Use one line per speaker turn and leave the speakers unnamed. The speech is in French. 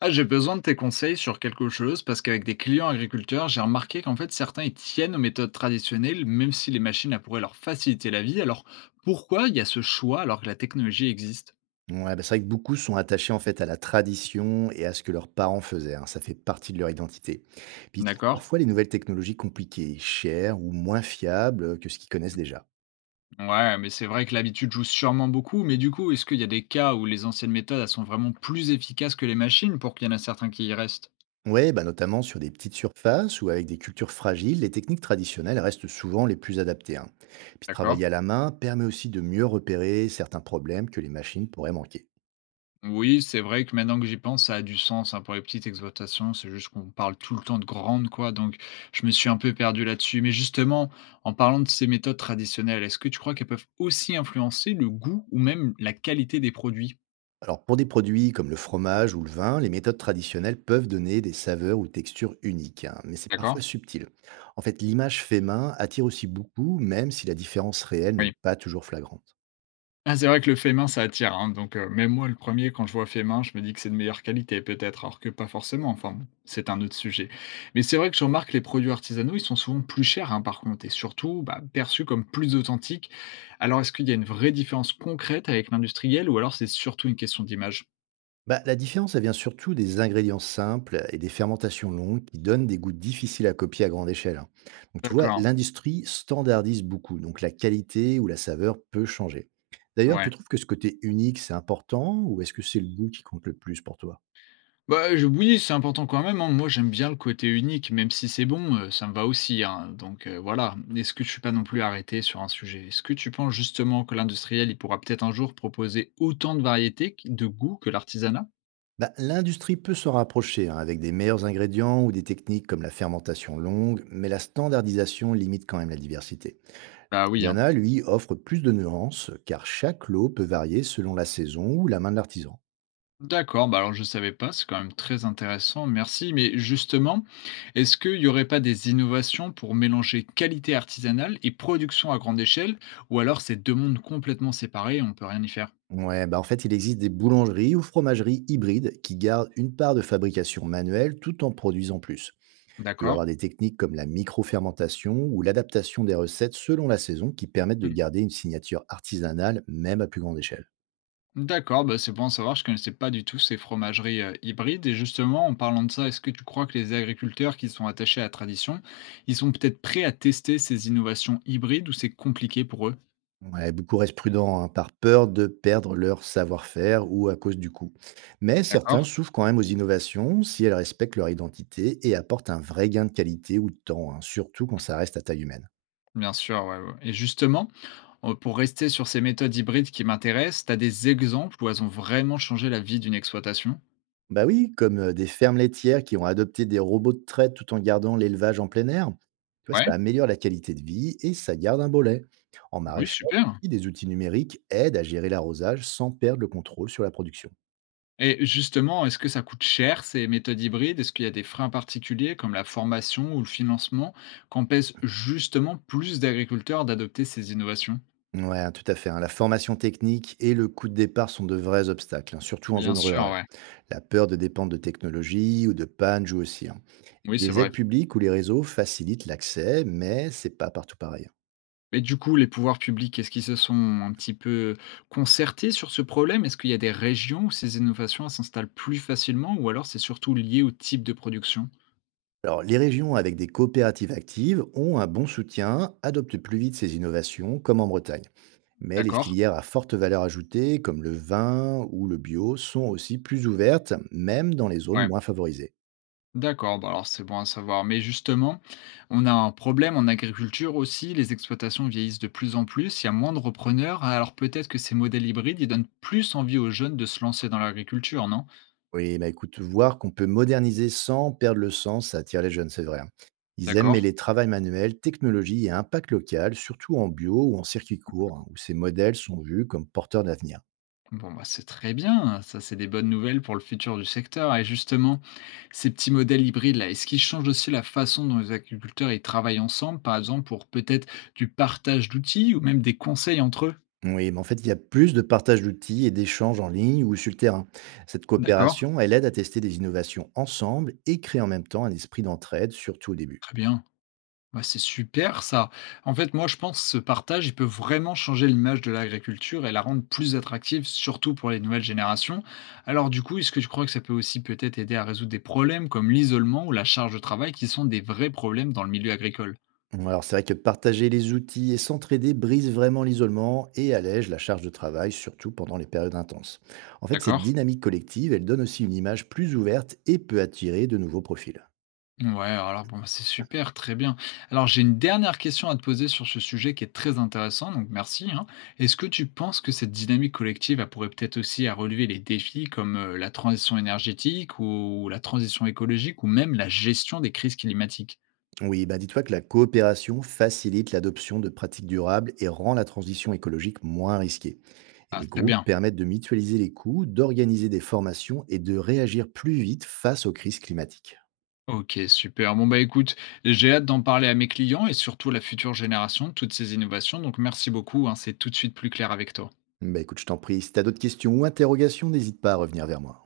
Ah, j'ai besoin de tes conseils sur quelque chose parce qu'avec des clients agriculteurs, j'ai remarqué qu'en fait certains ils tiennent aux méthodes traditionnelles même si les machines elles pourraient leur faciliter la vie. Alors pourquoi il y a ce choix alors que la technologie existe?
Ouais, bah, c'est vrai que beaucoup sont attachés en fait à la tradition et à ce que leurs parents faisaient, hein, ça fait partie de leur identité. Puis ils trouvent
D'accord.
parfois les nouvelles technologies compliquées, chères ou moins fiables que ce qu'ils connaissent déjà.
Ouais, mais c'est vrai que l'habitude joue sûrement beaucoup, mais du coup, est-ce qu'il y a des cas où les anciennes méthodes elles sont vraiment plus efficaces que les machines pour qu'il y en a certains qui y restent?
Ouais, bah notamment sur des petites surfaces ou avec des cultures fragiles, les techniques traditionnelles restent souvent les plus adaptées, hein. Puis
D'accord.
travailler à la main permet aussi de mieux repérer certains problèmes que les machines pourraient manquer.
Oui, c'est vrai que maintenant que j'y pense, ça a du sens, hein, pour les petites exploitations. C'est juste qu'on parle tout le temps de grandes, quoi. Donc, je me suis un peu perdu là-dessus. Mais justement, en parlant de ces méthodes traditionnelles, est-ce que tu crois qu'elles peuvent aussi influencer le goût ou même la qualité des produits?
Alors, pour des produits comme le fromage ou le vin, les méthodes traditionnelles peuvent donner des saveurs ou textures uniques, hein, mais c'est
D'accord.
parfois subtil. L'image fait main attire aussi beaucoup, même si la différence réelle n'est
Oui.
pas toujours flagrante.
Ah, c'est vrai que le fait main, ça attire, hein, donc même moi, le premier quand je vois fait main, je me dis que c'est de meilleure qualité peut-être, alors que pas forcément, enfin bon, c'est un autre sujet. Mais c'est vrai que je remarque que les produits artisanaux, ils sont souvent plus chers, hein, par contre et surtout, bah, perçus comme plus authentiques. Alors est-ce qu'il y a une vraie différence concrète avec l'industriel ou alors c'est surtout une question d'image?
Bah, la différence, elle vient surtout des ingrédients simples et des fermentations longues qui donnent des goûts difficiles à copier à grande échelle, hein. Donc tu vois,
D'accord,
l'industrie standardise beaucoup, donc la qualité ou la saveur peut changer. D'ailleurs, tu
ouais.
trouves que ce côté unique, c'est important, ou est-ce que c'est le goût qui compte le plus pour toi?
Bah, je oui, c'est important quand même, hein. Moi, j'aime bien le côté unique, même si c'est bon, ça me va aussi, hein, donc voilà. Est-ce que je suis pas non plus arrêté sur un sujet? Est-ce que tu penses justement que l'industriel, il pourra peut-être un jour proposer autant de variétés qui de goûts que l'artisanat?
Bah, l'industrie peut se rapprocher, hein, avec des meilleurs ingrédients ou des techniques comme la fermentation longue, mais la standardisation limite quand même la diversité.
Bah, oui, hein.
L'artisanat, lui, offre plus de nuances car chaque lot peut varier selon la saison ou la main de l'artisan.
D'accord, bah, alors je savais pas, c'est quand même très intéressant, merci, mais justement, est-ce qu'il y aurait pas des innovations pour mélanger qualité artisanale et production à grande échelle? Ou alors c'est 2 mondes complètement séparés et on peut rien y faire?
Ouais, bah en fait, il existe des boulangeries ou fromageries hybrides qui gardent une part de fabrication manuelle tout en produisant plus. Tu vas
D'accord.
avoir des techniques comme la micro-fermentation ou l'adaptation des recettes selon la saison qui permettent de garder une signature artisanale même à plus grande échelle.
D'accord, bah, c'est bon à savoir, je ne connaissais pas du tout ces fromageries hybrides. Et justement, en parlant de ça, est-ce que tu crois que les agriculteurs qui sont attachés à la tradition, ils sont peut-être prêts à tester ces innovations hybrides ou c'est compliqué pour eux?
Ouais, beaucoup restent prudents, hein, par peur de perdre leur savoir-faire ou à cause du coût. Mais certains
D'accord.
s'ouvrent quand même aux innovations si elles respectent leur identité et apportent un vrai gain de qualité ou de temps, hein, surtout quand ça reste à taille humaine.
Bien sûr, ouais, ouais. Et justement, pour rester sur ces méthodes hybrides qui m'intéressent, tu as des exemples où elles ont vraiment changé la vie d'une exploitation?
Bah oui, comme des fermes laitières qui ont adopté des robots de traite tout en gardant l'élevage en plein air. Tu vois,
Ouais,
ça améliore la qualité de vie et ça garde un beau lait. En
oui,
maraîchage,
super.
des outils numériques aident à gérer l'arrosage sans perdre le contrôle sur la production.
Et justement, est-ce que ça coûte cher ces méthodes hybrides? Est-ce qu'il y a des freins particuliers comme la formation ou le financement qu'empêchent justement plus d'agriculteurs d'adopter ces innovations?
Ouais, tout à fait, hein. La formation technique et le coût de départ sont de vrais obstacles, hein, surtout en
Bien
zone
sûr,
rurale.
ouais.
La peur de dépendre de technologies ou de panne joue aussi, hein.
Oui,
Et
c'est
les
vrai.
aides publiques ou les réseaux facilitent l'accès, mais c'est pas partout pareil, hein.
Mais du coup, les pouvoirs publics, est-ce qu'ils se sont un petit peu concertés sur ce problème? Est-ce qu'il y a des régions où ces innovations elles s'installent plus facilement ou alors c'est surtout lié au type de production?
Alors, les régions avec des coopératives actives ont un bon soutien, adoptent plus vite ces innovations, comme en Bretagne. Mais les
D'accord.
filières à forte valeur ajoutée, comme le vin ou le bio, sont aussi plus ouvertes, même dans les zones moins favorisées.
D'accord, bah alors c'est bon à savoir. Mais justement, on a un problème en agriculture aussi. Les exploitations vieillissent de plus en plus, il y a moins de repreneurs. Alors peut-être que ces modèles hybrides, ils donnent plus envie aux jeunes de se lancer dans l'agriculture, non?
Oui, bah, écoute, voir qu'on peut moderniser sans perdre le sens, ça attire les jeunes, c'est vrai, hein. Ils aiment
D'accord.
mêler travail manuel, technologie et impact local, surtout en bio ou en circuit court, hein, où ces modèles sont vus comme porteurs d'avenir.
Bon, bah c'est très bien. Ça, c'est des bonnes nouvelles pour le futur du secteur. Et justement, ces petits modèles hybrides-là, est-ce qu'ils changent aussi la façon dont les agriculteurs ils travaillent ensemble, par exemple pour peut-être du partage d'outils ou même des conseils entre eux?
Oui, mais en fait, il y a plus de partage d'outils et d'échanges en ligne ou sur le terrain. Cette
D'accord.
coopération, elle aide à tester des innovations ensemble et crée en même temps un esprit d'entraide, surtout au début.
Très bien. Bah, c'est super ça. En fait, moi, je pense que ce partage, il peut vraiment changer l'image de l'agriculture et la rendre plus attractive, surtout pour les nouvelles générations. Alors, du coup, est-ce que tu crois que ça peut aussi peut-être aider à résoudre des problèmes comme l'isolement ou la charge de travail qui sont des vrais problèmes dans le milieu agricole?
Mmh, alors c'est vrai que partager les outils et s'entraider brise vraiment l'isolement et allège la charge de travail, surtout pendant les périodes intenses.
D'accord.
Cette dynamique collective, elle donne aussi une image plus ouverte et peut attirer de nouveaux profils.
Ouais, alors bon, c'est super, très bien. Alors j'ai une dernière question à te poser sur ce sujet qui est très intéressant, donc merci, hein. Est-ce que tu penses que cette dynamique collective, elle pourrait peut-être aussi à relever les défis comme la transition énergétique ou la transition écologique ou même la gestion des crises climatiques?
Oui, bah dis-toi que la coopération facilite l'adoption de pratiques durables et rend la transition écologique moins risquée. Et
Ah,
les
très
groupes
bien.
permettent de mutualiser les coûts, d'organiser des formations et de réagir plus vite face aux crises climatiques.
Ok, super. Bon, bah écoute, j'ai hâte d'en parler à mes clients et surtout à la future génération de toutes ces innovations, donc merci beaucoup, hein, c'est tout de suite plus clair avec toi.
Bah écoute, je t'en prie, si t'as d'autres questions ou interrogations, n'hésite pas à revenir vers moi.